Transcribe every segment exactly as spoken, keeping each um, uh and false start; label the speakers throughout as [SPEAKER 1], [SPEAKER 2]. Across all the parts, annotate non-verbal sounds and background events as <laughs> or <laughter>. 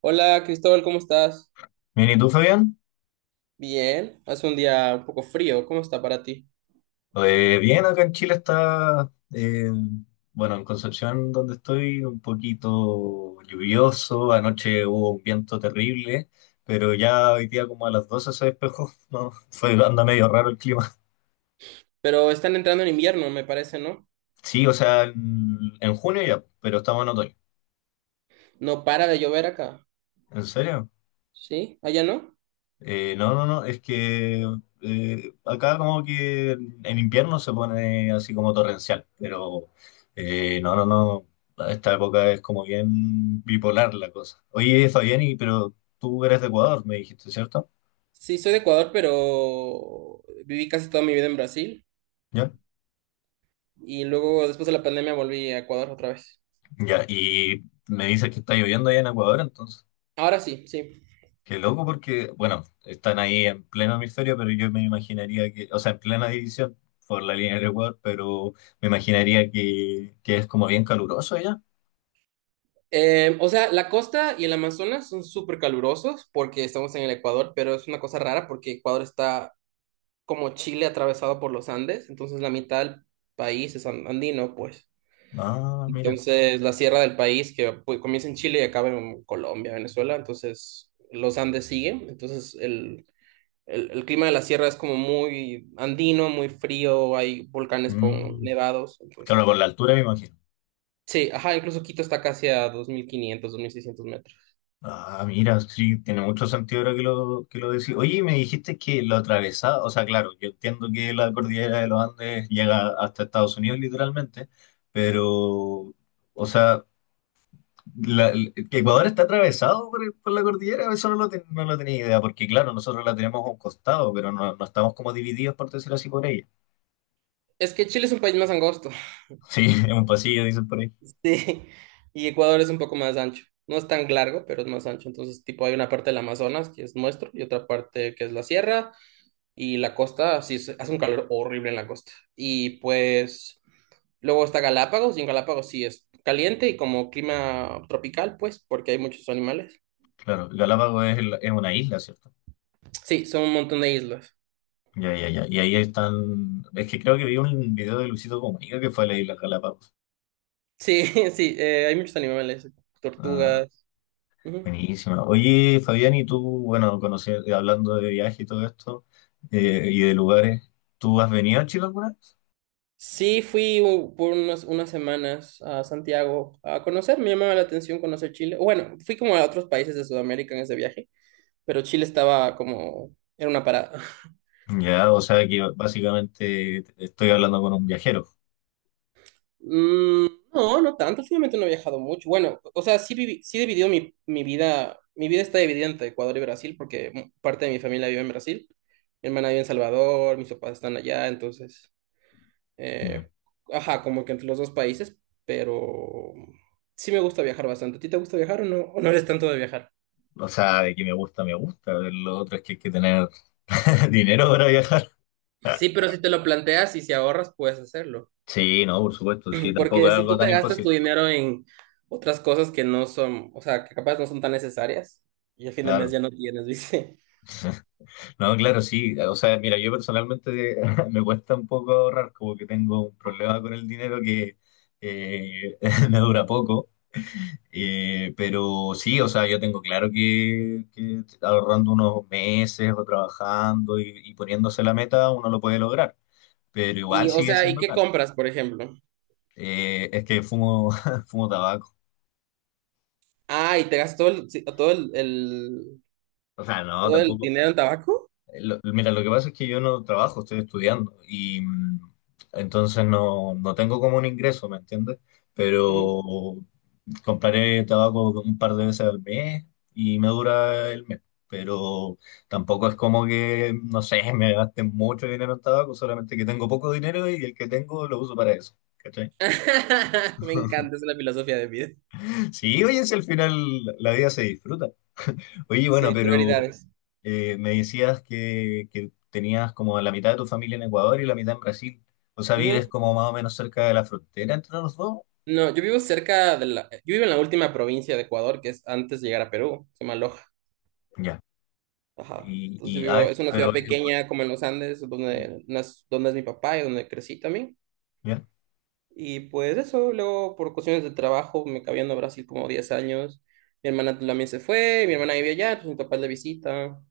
[SPEAKER 1] Hola Cristóbal, ¿cómo estás?
[SPEAKER 2] Bien, ¿y tú, Fabián?
[SPEAKER 1] Bien, hace un día un poco frío, ¿cómo está para ti?
[SPEAKER 2] Eh, bien, acá en Chile está, eh, bueno, en Concepción, donde estoy, un poquito lluvioso. Anoche hubo un viento terrible, pero ya hoy día como a las doce se despejó, <laughs> ¿no? Fue, anda medio raro el clima.
[SPEAKER 1] Pero están entrando en invierno, me parece, ¿no?
[SPEAKER 2] Sí, o sea, en, en junio ya, pero estamos en otoño.
[SPEAKER 1] No para de llover acá,
[SPEAKER 2] ¿En serio?
[SPEAKER 1] ¿sí? ¿Allá no?
[SPEAKER 2] Eh, no, no, no, es que eh, acá como que en invierno se pone así como torrencial, pero eh, no, no, no, a esta época es como bien bipolar la cosa. Oye, Fabián, y- pero tú eres de Ecuador, me dijiste, ¿cierto?
[SPEAKER 1] Sí, soy de Ecuador, pero viví casi toda mi vida en Brasil
[SPEAKER 2] ¿Ya?
[SPEAKER 1] y luego después de la pandemia volví a Ecuador otra vez.
[SPEAKER 2] Ya, y me dices que está lloviendo allá en Ecuador, entonces,
[SPEAKER 1] Ahora sí, sí.
[SPEAKER 2] qué loco porque, bueno, están ahí en pleno hemisferio, pero yo me imaginaría que, o sea, en plena división por la línea del Ecuador, pero me imaginaría que, que es como bien caluroso allá.
[SPEAKER 1] Eh, o sea, la costa y el Amazonas son súper calurosos porque estamos en el Ecuador, pero es una cosa rara porque Ecuador está como Chile atravesado por los Andes, entonces la mitad del país es an- andino, pues.
[SPEAKER 2] Ah, mira.
[SPEAKER 1] Entonces, la sierra del país que pues, comienza en Chile y acaba en Colombia, Venezuela, entonces los Andes siguen, entonces el, el, el clima de la sierra es como muy andino, muy frío, hay volcanes con
[SPEAKER 2] Mm.
[SPEAKER 1] nevados. Entonces...
[SPEAKER 2] Claro, por la altura me imagino.
[SPEAKER 1] Sí, ajá, incluso Quito está casi a dos dos mil quinientos, dos mil seiscientos metros.
[SPEAKER 2] Ah, mira, sí, tiene mucho sentido ahora que lo, que lo decís. Oye, y me dijiste que lo atravesaba, o sea, claro, yo entiendo que la cordillera de los Andes llega hasta Estados Unidos literalmente, pero, o sea, la- el- Ecuador está atravesado por, el- por la cordillera, eso no lo, ten- no lo tenía idea, porque claro, nosotros la tenemos a un costado, pero no, no estamos como divididos, por decirlo así, por ella.
[SPEAKER 1] Es que Chile es un país más angosto,
[SPEAKER 2] Sí, <laughs> es un pasillo, dicen por ahí.
[SPEAKER 1] <laughs> sí, y Ecuador es un poco más ancho. No es tan largo, pero es más ancho. Entonces, tipo, hay una parte del Amazonas que es nuestro y otra parte que es la sierra y la costa, sí, se- hace un calor horrible en la costa. Y pues, luego está Galápagos y en Galápagos sí es caliente y como clima tropical, pues, porque hay muchos animales.
[SPEAKER 2] Claro, Galápagos es, el- es una isla, ¿cierto?
[SPEAKER 1] Sí, son un montón de islas.
[SPEAKER 2] Ya, ya, ya. Y ahí están. Es que creo que vi un video de Luisito Comunica que fue a la isla Galápagos.
[SPEAKER 1] Sí, <laughs> sí, eh, hay muchos animales,
[SPEAKER 2] Ah,
[SPEAKER 1] tortugas. Ujú.
[SPEAKER 2] buenísima. Oye, Fabián, y tú, bueno, conocer, hablando de viaje y todo esto, eh, y de lugares, ¿tú has venido a Chile alguna vez?
[SPEAKER 1] Sí, fui u- por unas unas semanas a Santiago a conocer, me llamaba la atención conocer Chile. Bueno, fui como a otros países de Sudamérica en ese viaje, pero Chile estaba como, era una parada. <laughs>
[SPEAKER 2] Ya, o sea que básicamente estoy hablando con un viajero.
[SPEAKER 1] Mm, no, no tanto, últimamente no he viajado mucho. Bueno, o sea, sí, viví, sí he dividido mi, mi, vida, mi vida está dividida entre Ecuador y Brasil, porque mm, parte de mi familia vive en Brasil, mi hermana vive en Salvador, mis papás están allá. Entonces...
[SPEAKER 2] Ya.
[SPEAKER 1] eh, ajá, como que entre los dos países, pero sí me gusta viajar bastante. ¿A ti te gusta viajar o no, o no eres tanto de viajar?
[SPEAKER 2] O sea, de que me gusta, me gusta. Lo otro es que hay que tener <laughs> dinero para viajar.
[SPEAKER 1] Sí, pero si te lo planteas y si ahorras, puedes hacerlo.
[SPEAKER 2] Sí, no, por supuesto, sí, tampoco
[SPEAKER 1] Porque
[SPEAKER 2] es
[SPEAKER 1] si
[SPEAKER 2] algo
[SPEAKER 1] tú
[SPEAKER 2] tan
[SPEAKER 1] te gastas tu
[SPEAKER 2] imposible.
[SPEAKER 1] dinero en otras cosas que no son, o sea, que capaz no son tan necesarias, y a fin de mes
[SPEAKER 2] Claro.
[SPEAKER 1] ya no tienes, <laughs> ¿viste?
[SPEAKER 2] No, claro, sí. O sea, mira, yo personalmente <laughs> me cuesta un poco ahorrar, como que tengo un problema con el dinero que eh, <laughs> me dura poco. Eh, pero sí, o sea, yo tengo claro que, que, ahorrando unos meses o trabajando y, y poniéndose la meta, uno lo puede lograr. Pero
[SPEAKER 1] Y,
[SPEAKER 2] igual
[SPEAKER 1] o
[SPEAKER 2] sigue
[SPEAKER 1] sea, ¿y
[SPEAKER 2] siendo
[SPEAKER 1] qué
[SPEAKER 2] caro.
[SPEAKER 1] compras, por ejemplo?
[SPEAKER 2] Eh, es que fumo, <laughs> fumo tabaco.
[SPEAKER 1] Ah, ¿y te gastas todo el, sí, todo el, el-
[SPEAKER 2] O sea, no,
[SPEAKER 1] todo el
[SPEAKER 2] tampoco.
[SPEAKER 1] dinero en tabaco?
[SPEAKER 2] Lo- mira, lo que pasa es que yo no trabajo, estoy estudiando y mm, entonces no, no tengo como un ingreso, ¿me entiendes?
[SPEAKER 1] Ujú.
[SPEAKER 2] Pero compraré tabaco un par de veces al mes y me dura el mes. Pero tampoco es como que, no sé, <laughs> me gaste mucho dinero en tabaco, solamente que tengo poco dinero y el que tengo lo uso para eso. ¿Cachai?
[SPEAKER 1] <laughs> Me
[SPEAKER 2] <laughs>
[SPEAKER 1] encanta, es la filosofía de vida.
[SPEAKER 2] Sí, oye, si al final la vida se disfruta. Oye, bueno,
[SPEAKER 1] Sí,
[SPEAKER 2] pero
[SPEAKER 1] prioridades.
[SPEAKER 2] Eh, me decías que, que tenías como la mitad de tu familia en Ecuador y la mitad en Brasil. O sea, vives
[SPEAKER 1] Ujú.
[SPEAKER 2] como más o menos cerca de la frontera entre los dos.
[SPEAKER 1] No, yo vivo cerca de la... Yo vivo en la última provincia de Ecuador, que es antes de llegar a Perú, se llama Loja.
[SPEAKER 2] Ya.
[SPEAKER 1] Ajá.
[SPEAKER 2] Y,
[SPEAKER 1] Entonces yo
[SPEAKER 2] y ah,
[SPEAKER 1] vivo,
[SPEAKER 2] es-
[SPEAKER 1] es una
[SPEAKER 2] pero,
[SPEAKER 1] ciudad pequeña como en los Andes, donde, nas- donde es mi papá y donde crecí también.
[SPEAKER 2] ya.
[SPEAKER 1] Y pues eso, luego por cuestiones de trabajo me acabé yendo a Brasil como diez años. Mi hermana también se fue, mi hermana vivía allá, pues mi papá es de visita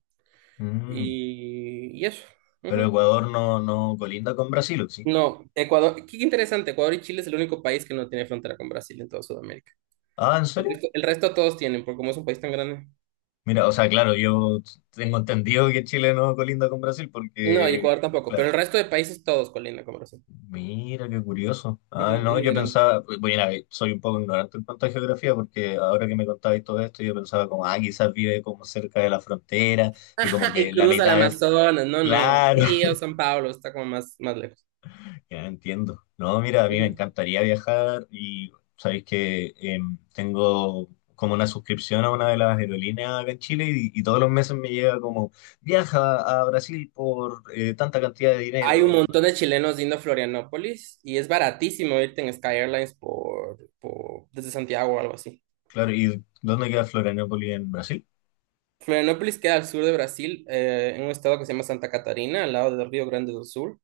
[SPEAKER 2] Mm.
[SPEAKER 1] y, y eso.
[SPEAKER 2] Pero
[SPEAKER 1] Ujú.
[SPEAKER 2] Ecuador no, no colinda con Brasil, ¿o sí?
[SPEAKER 1] No, Ecuador, qué interesante, Ecuador y Chile es el único país que no tiene frontera con Brasil en toda Sudamérica.
[SPEAKER 2] Ah, ¿en
[SPEAKER 1] El
[SPEAKER 2] serio?
[SPEAKER 1] resto, el resto todos tienen, porque como es un país tan grande.
[SPEAKER 2] Mira, o sea, claro, yo tengo entendido que Chile no colinda con Brasil
[SPEAKER 1] No, y
[SPEAKER 2] porque.
[SPEAKER 1] Ecuador tampoco, pero el resto de países todos colindan con Brasil.
[SPEAKER 2] Mira, qué curioso.
[SPEAKER 1] Ujú,
[SPEAKER 2] Ah,
[SPEAKER 1] es
[SPEAKER 2] no,
[SPEAKER 1] muy
[SPEAKER 2] yo
[SPEAKER 1] grande.
[SPEAKER 2] pensaba, bueno, a ver, soy un poco ignorante en cuanto a geografía, porque ahora que me contabais todo esto, yo pensaba como, ah, quizás vive como cerca de la frontera y como
[SPEAKER 1] <laughs> Y
[SPEAKER 2] que la
[SPEAKER 1] cruza el
[SPEAKER 2] mitad es,
[SPEAKER 1] Amazonas, no, no.
[SPEAKER 2] claro,
[SPEAKER 1] Río,
[SPEAKER 2] <laughs>
[SPEAKER 1] San Pablo, está como más, más lejos.
[SPEAKER 2] ya entiendo. No, mira, a mí me
[SPEAKER 1] Ujú.
[SPEAKER 2] encantaría viajar y sabéis que em, tengo como una suscripción a una de las aerolíneas acá en Chile y, y todos los meses me llega como, viaja a Brasil por eh, tanta cantidad de
[SPEAKER 1] Hay un
[SPEAKER 2] dinero.
[SPEAKER 1] montón de chilenos yendo a Florianópolis y es baratísimo irte en Sky Airlines por, por- desde Santiago o algo así.
[SPEAKER 2] Claro, ¿y dónde queda Florianópolis en Brasil?
[SPEAKER 1] Florianópolis queda al sur de Brasil, eh, en un estado que se llama Santa Catarina, al lado del Río Grande do Sul,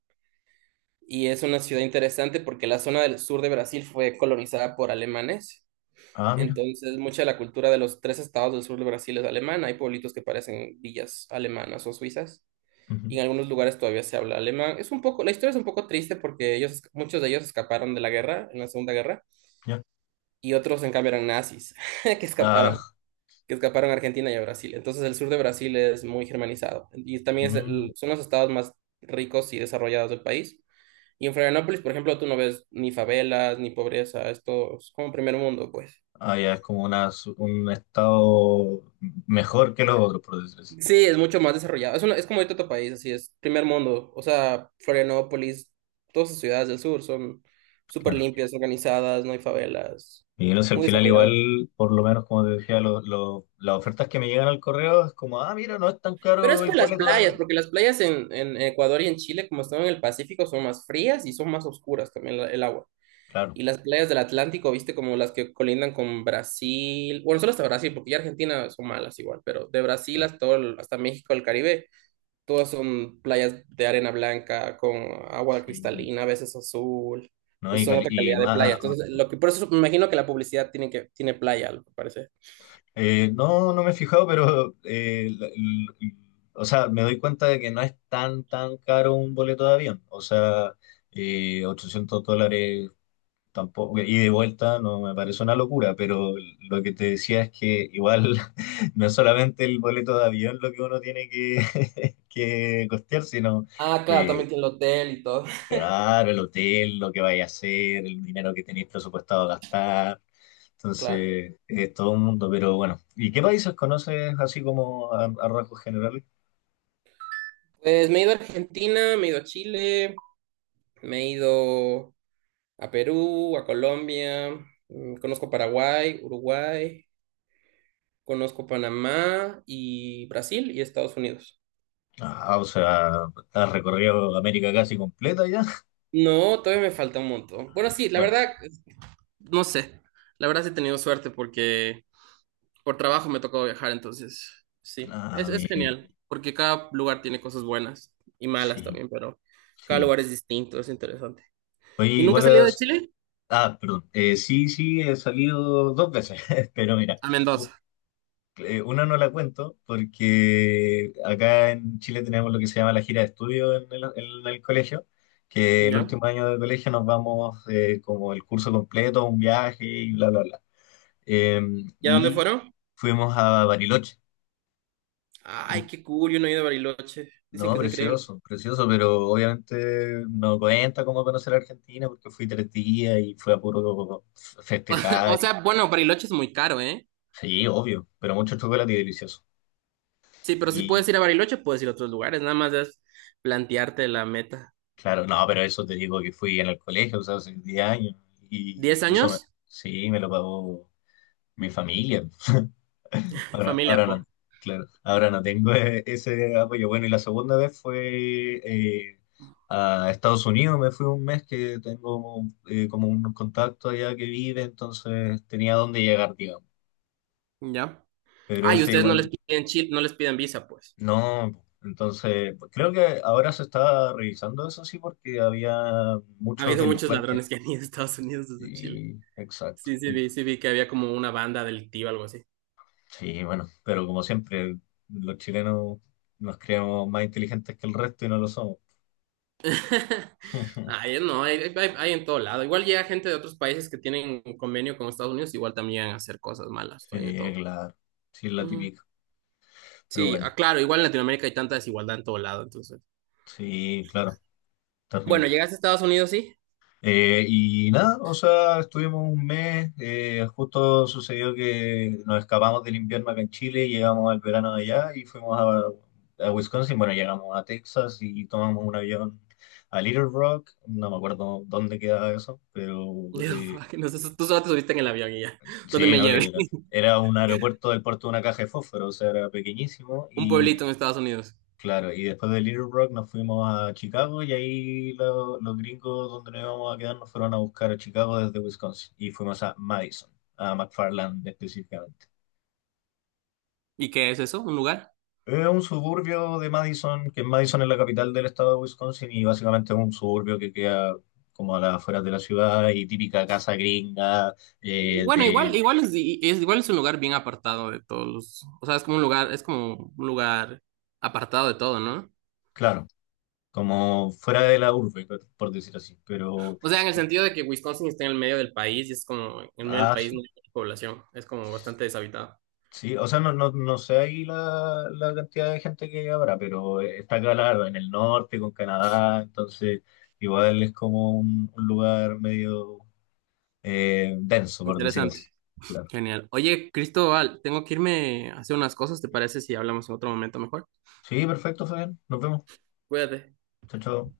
[SPEAKER 1] y es una ciudad interesante porque la zona del sur de Brasil fue colonizada por alemanes.
[SPEAKER 2] Ah, mira.
[SPEAKER 1] Entonces, mucha de la cultura de los tres estados del sur de Brasil es alemana. Hay pueblitos que parecen villas alemanas o suizas.
[SPEAKER 2] Ujú.
[SPEAKER 1] Y en algunos lugares todavía se habla alemán. Es un poco, la historia es un poco triste porque ellos, esca- muchos de ellos escaparon de la guerra, en la Segunda Guerra,
[SPEAKER 2] Ya.
[SPEAKER 1] y otros en cambio eran nazis <laughs> que escaparon,
[SPEAKER 2] Ah,
[SPEAKER 1] que escaparon a Argentina y a Brasil. Entonces el sur de Brasil es muy germanizado y también es el-
[SPEAKER 2] mm,
[SPEAKER 1] son los estados más ricos y desarrollados del país. Y en Florianópolis, por ejemplo, tú no ves ni favelas, ni pobreza, esto es como primer mundo, pues.
[SPEAKER 2] ah, ya es como una, su- un estado mejor que los otros, por decir así.
[SPEAKER 1] Sí, es mucho más desarrollado. Es, una- es como de otro país, así es, primer mundo. O sea, Florianópolis, todas las ciudades del sur son súper
[SPEAKER 2] Claro.
[SPEAKER 1] limpias, organizadas, no hay favelas,
[SPEAKER 2] Y no sé, al
[SPEAKER 1] muy
[SPEAKER 2] final
[SPEAKER 1] desarrollado.
[SPEAKER 2] igual, por lo menos como te decía, lo- lo- las ofertas que me llegan al correo es como, ah, mira, no es tan
[SPEAKER 1] Pero es
[SPEAKER 2] caro el
[SPEAKER 1] por las
[SPEAKER 2] boleto de
[SPEAKER 1] playas,
[SPEAKER 2] avión.
[SPEAKER 1] porque las playas en, en Ecuador y en Chile, como están en el Pacífico, son más frías y son más oscuras también la- el agua.
[SPEAKER 2] Claro,
[SPEAKER 1] Y las playas del Atlántico, viste, como las que colindan con Brasil, bueno, solo hasta Brasil, porque ya Argentina son malas igual, pero de Brasil
[SPEAKER 2] claro.
[SPEAKER 1] hasta, todo el- hasta México, el Caribe, todas son playas de arena blanca, con agua
[SPEAKER 2] Sí,
[SPEAKER 1] cristalina, a veces azul.
[SPEAKER 2] no,
[SPEAKER 1] Entonces
[SPEAKER 2] y,
[SPEAKER 1] son
[SPEAKER 2] cali-
[SPEAKER 1] otra
[SPEAKER 2] y
[SPEAKER 1] calidad de playa.
[SPEAKER 2] más,
[SPEAKER 1] Entonces, lo que, por eso me imagino que la publicidad tiene, que, tiene playa, lo que parece.
[SPEAKER 2] eh, no, no me he fijado, pero, eh, la- l- o sea, me doy cuenta de que no es tan, tan caro un boleto de avión. O sea, eh, ochocientos dólares tampoco, y de vuelta no me parece una locura, pero lo que te decía es que igual <laughs> no es solamente el boleto de avión lo que uno tiene que, <laughs> que costear, sino,
[SPEAKER 1] Ah, claro,
[SPEAKER 2] eh,
[SPEAKER 1] también tiene el hotel y todo. <laughs>
[SPEAKER 2] claro, el hotel, lo que vaya a hacer, el dinero que tenéis presupuestado gastar.
[SPEAKER 1] Claro.
[SPEAKER 2] Entonces, es todo un mundo, pero bueno. ¿Y qué países conoces así como a, a rasgos generales?
[SPEAKER 1] Pues me he ido a Argentina, me he ido a Chile, me he ido a Perú, a Colombia, mm, conozco Paraguay, Uruguay, conozco Panamá y Brasil y Estados Unidos.
[SPEAKER 2] Ah, o sea, has recorrido América casi completa ya. <laughs>
[SPEAKER 1] No, todavía me falta un montón. Bueno, sí, la
[SPEAKER 2] Bueno,
[SPEAKER 1] verdad, no sé. La verdad sí he tenido suerte porque por trabajo me tocó viajar, entonces sí, es,
[SPEAKER 2] ah,
[SPEAKER 1] es
[SPEAKER 2] bien,
[SPEAKER 1] genial, porque cada lugar tiene cosas buenas y malas
[SPEAKER 2] sí,
[SPEAKER 1] también, pero cada
[SPEAKER 2] sí.
[SPEAKER 1] lugar es distinto, es interesante.
[SPEAKER 2] Oye,
[SPEAKER 1] ¿Y nunca has salido
[SPEAKER 2] igual.
[SPEAKER 1] de Chile?
[SPEAKER 2] Ah, perdón. Eh, sí, sí, he salido dos veces, <laughs> pero mira,
[SPEAKER 1] A
[SPEAKER 2] u-
[SPEAKER 1] Mendoza,
[SPEAKER 2] eh, una no la cuento porque acá en Chile tenemos lo que se llama la gira de estudio en el, en el, colegio, que el
[SPEAKER 1] ¿ya?
[SPEAKER 2] último año de colegio nos vamos eh, como el curso completo, un viaje y bla, bla, bla. Eh,
[SPEAKER 1] ¿Y a dónde
[SPEAKER 2] y
[SPEAKER 1] fueron?
[SPEAKER 2] fuimos a Bariloche.
[SPEAKER 1] Ay,
[SPEAKER 2] En-
[SPEAKER 1] qué cool, yo no he ido a Bariloche. Dicen
[SPEAKER 2] No,
[SPEAKER 1] que es increíble.
[SPEAKER 2] precioso, precioso, pero obviamente no cuenta cómo conocer a Argentina porque fui tres días y fue a puro
[SPEAKER 1] <laughs> O
[SPEAKER 2] festejar.
[SPEAKER 1] sea, bueno, Bariloche es muy caro, ¿eh?
[SPEAKER 2] Sí, obvio, pero mucho chocolate y delicioso.
[SPEAKER 1] Sí, pero si puedes
[SPEAKER 2] Y
[SPEAKER 1] ir a Bariloche, puedes ir a otros lugares. Nada más es plantearte la meta.
[SPEAKER 2] claro, no, pero eso te digo que fui en el colegio, o sea, hace diez años. Y
[SPEAKER 1] ¿Diez
[SPEAKER 2] eso me-
[SPEAKER 1] años?
[SPEAKER 2] sí, me lo pagó mi familia. <laughs>
[SPEAKER 1] <laughs>
[SPEAKER 2] Ahora,
[SPEAKER 1] Familia,
[SPEAKER 2] ahora no,
[SPEAKER 1] po.
[SPEAKER 2] claro, ahora no tengo <laughs> e- ese apoyo. Bueno, y la segunda vez fue eh, a Estados Unidos, me fui un mes que tengo eh, como un contacto allá que vive, entonces tenía dónde llegar, digamos.
[SPEAKER 1] Ya.
[SPEAKER 2] Pero
[SPEAKER 1] Ah, y
[SPEAKER 2] eso
[SPEAKER 1] ustedes no les
[SPEAKER 2] igual.
[SPEAKER 1] piden chil- no les piden visa, pues.
[SPEAKER 2] No, entonces pues, creo que ahora se está revisando eso sí porque había
[SPEAKER 1] Ha
[SPEAKER 2] muchos
[SPEAKER 1] habido muchos
[SPEAKER 2] delincuentes.
[SPEAKER 1] ladrones que han ido a Estados Unidos desde Chile.
[SPEAKER 2] Y exacto.
[SPEAKER 1] Sí, sí, vi, sí, vi que había como una banda delictiva, algo así.
[SPEAKER 2] Sí, bueno, pero como siempre, los chilenos nos creemos más inteligentes que el resto y no lo somos.
[SPEAKER 1] <laughs>
[SPEAKER 2] <laughs>
[SPEAKER 1] Ay, no, hay, hay- hay en todo lado. Igual llega gente de otros países que tienen un convenio con Estados Unidos, igual también a hacer cosas malas,
[SPEAKER 2] Sí,
[SPEAKER 1] hay de todo.
[SPEAKER 2] claro, sí es la
[SPEAKER 1] Ujú.
[SPEAKER 2] típica. Pero
[SPEAKER 1] Sí,
[SPEAKER 2] bueno,
[SPEAKER 1] ah, claro, igual en Latinoamérica hay tanta desigualdad en todo lado. Entonces.
[SPEAKER 2] sí, claro,
[SPEAKER 1] Bueno,
[SPEAKER 2] terrible.
[SPEAKER 1] llegaste a Estados Unidos, sí.
[SPEAKER 2] Eh, y nada, o sea, estuvimos un mes, eh, justo sucedió que nos escapamos del invierno acá en Chile, llegamos al verano de allá y fuimos a, a Wisconsin, bueno, llegamos a Texas y tomamos un avión a Little Rock, no me acuerdo dónde quedaba eso, pero
[SPEAKER 1] Digo,
[SPEAKER 2] eh,
[SPEAKER 1] <laughs> que no sé, tú solo te subiste en el avión y ya. <laughs> ¿Dónde
[SPEAKER 2] sí,
[SPEAKER 1] me
[SPEAKER 2] no,
[SPEAKER 1] lleve?
[SPEAKER 2] literal.
[SPEAKER 1] <laughs>
[SPEAKER 2] Era un aeropuerto del puerto de una caja de fósforo, o sea, era pequeñísimo.
[SPEAKER 1] Un pueblito en Estados Unidos.
[SPEAKER 2] Claro, y después de Little Rock nos fuimos a Chicago y ahí lo- los gringos donde nos íbamos a quedar nos fueron a buscar a Chicago desde Wisconsin y fuimos a Madison, a McFarland específicamente.
[SPEAKER 1] ¿Y qué es eso? ¿Un lugar?
[SPEAKER 2] Es un suburbio de Madison, que Madison es la capital del estado de Wisconsin y básicamente es un suburbio que queda como a las afueras de la ciudad y típica casa gringa eh,
[SPEAKER 1] Bueno, igual,
[SPEAKER 2] de,
[SPEAKER 1] igual es, i- es- igual es un lugar bien apartado de todos los, o sea, es como un lugar, es como un lugar apartado de todo, ¿no?
[SPEAKER 2] claro, como fuera de la urbe, por decir así, pero...
[SPEAKER 1] O sea, en el sentido de que Wisconsin está en el medio del país y es como, en el medio del
[SPEAKER 2] Ah,
[SPEAKER 1] país
[SPEAKER 2] sí.
[SPEAKER 1] no hay mucha población, es como bastante deshabitado.
[SPEAKER 2] Sí, o sea, no, no, no sé ahí la, la cantidad de gente que habrá, pero eh, está acá, claro, en el norte, con Canadá, entonces igual es como un, un lugar medio eh, denso, por decir así.
[SPEAKER 1] Interesante.
[SPEAKER 2] Claro.
[SPEAKER 1] Genial. Oye, Cristóbal, tengo que irme a hacer unas cosas, ¿te parece si hablamos en otro momento mejor?
[SPEAKER 2] Sí, perfecto, Fabián. Nos vemos.
[SPEAKER 1] Cuídate.
[SPEAKER 2] Chao, chao.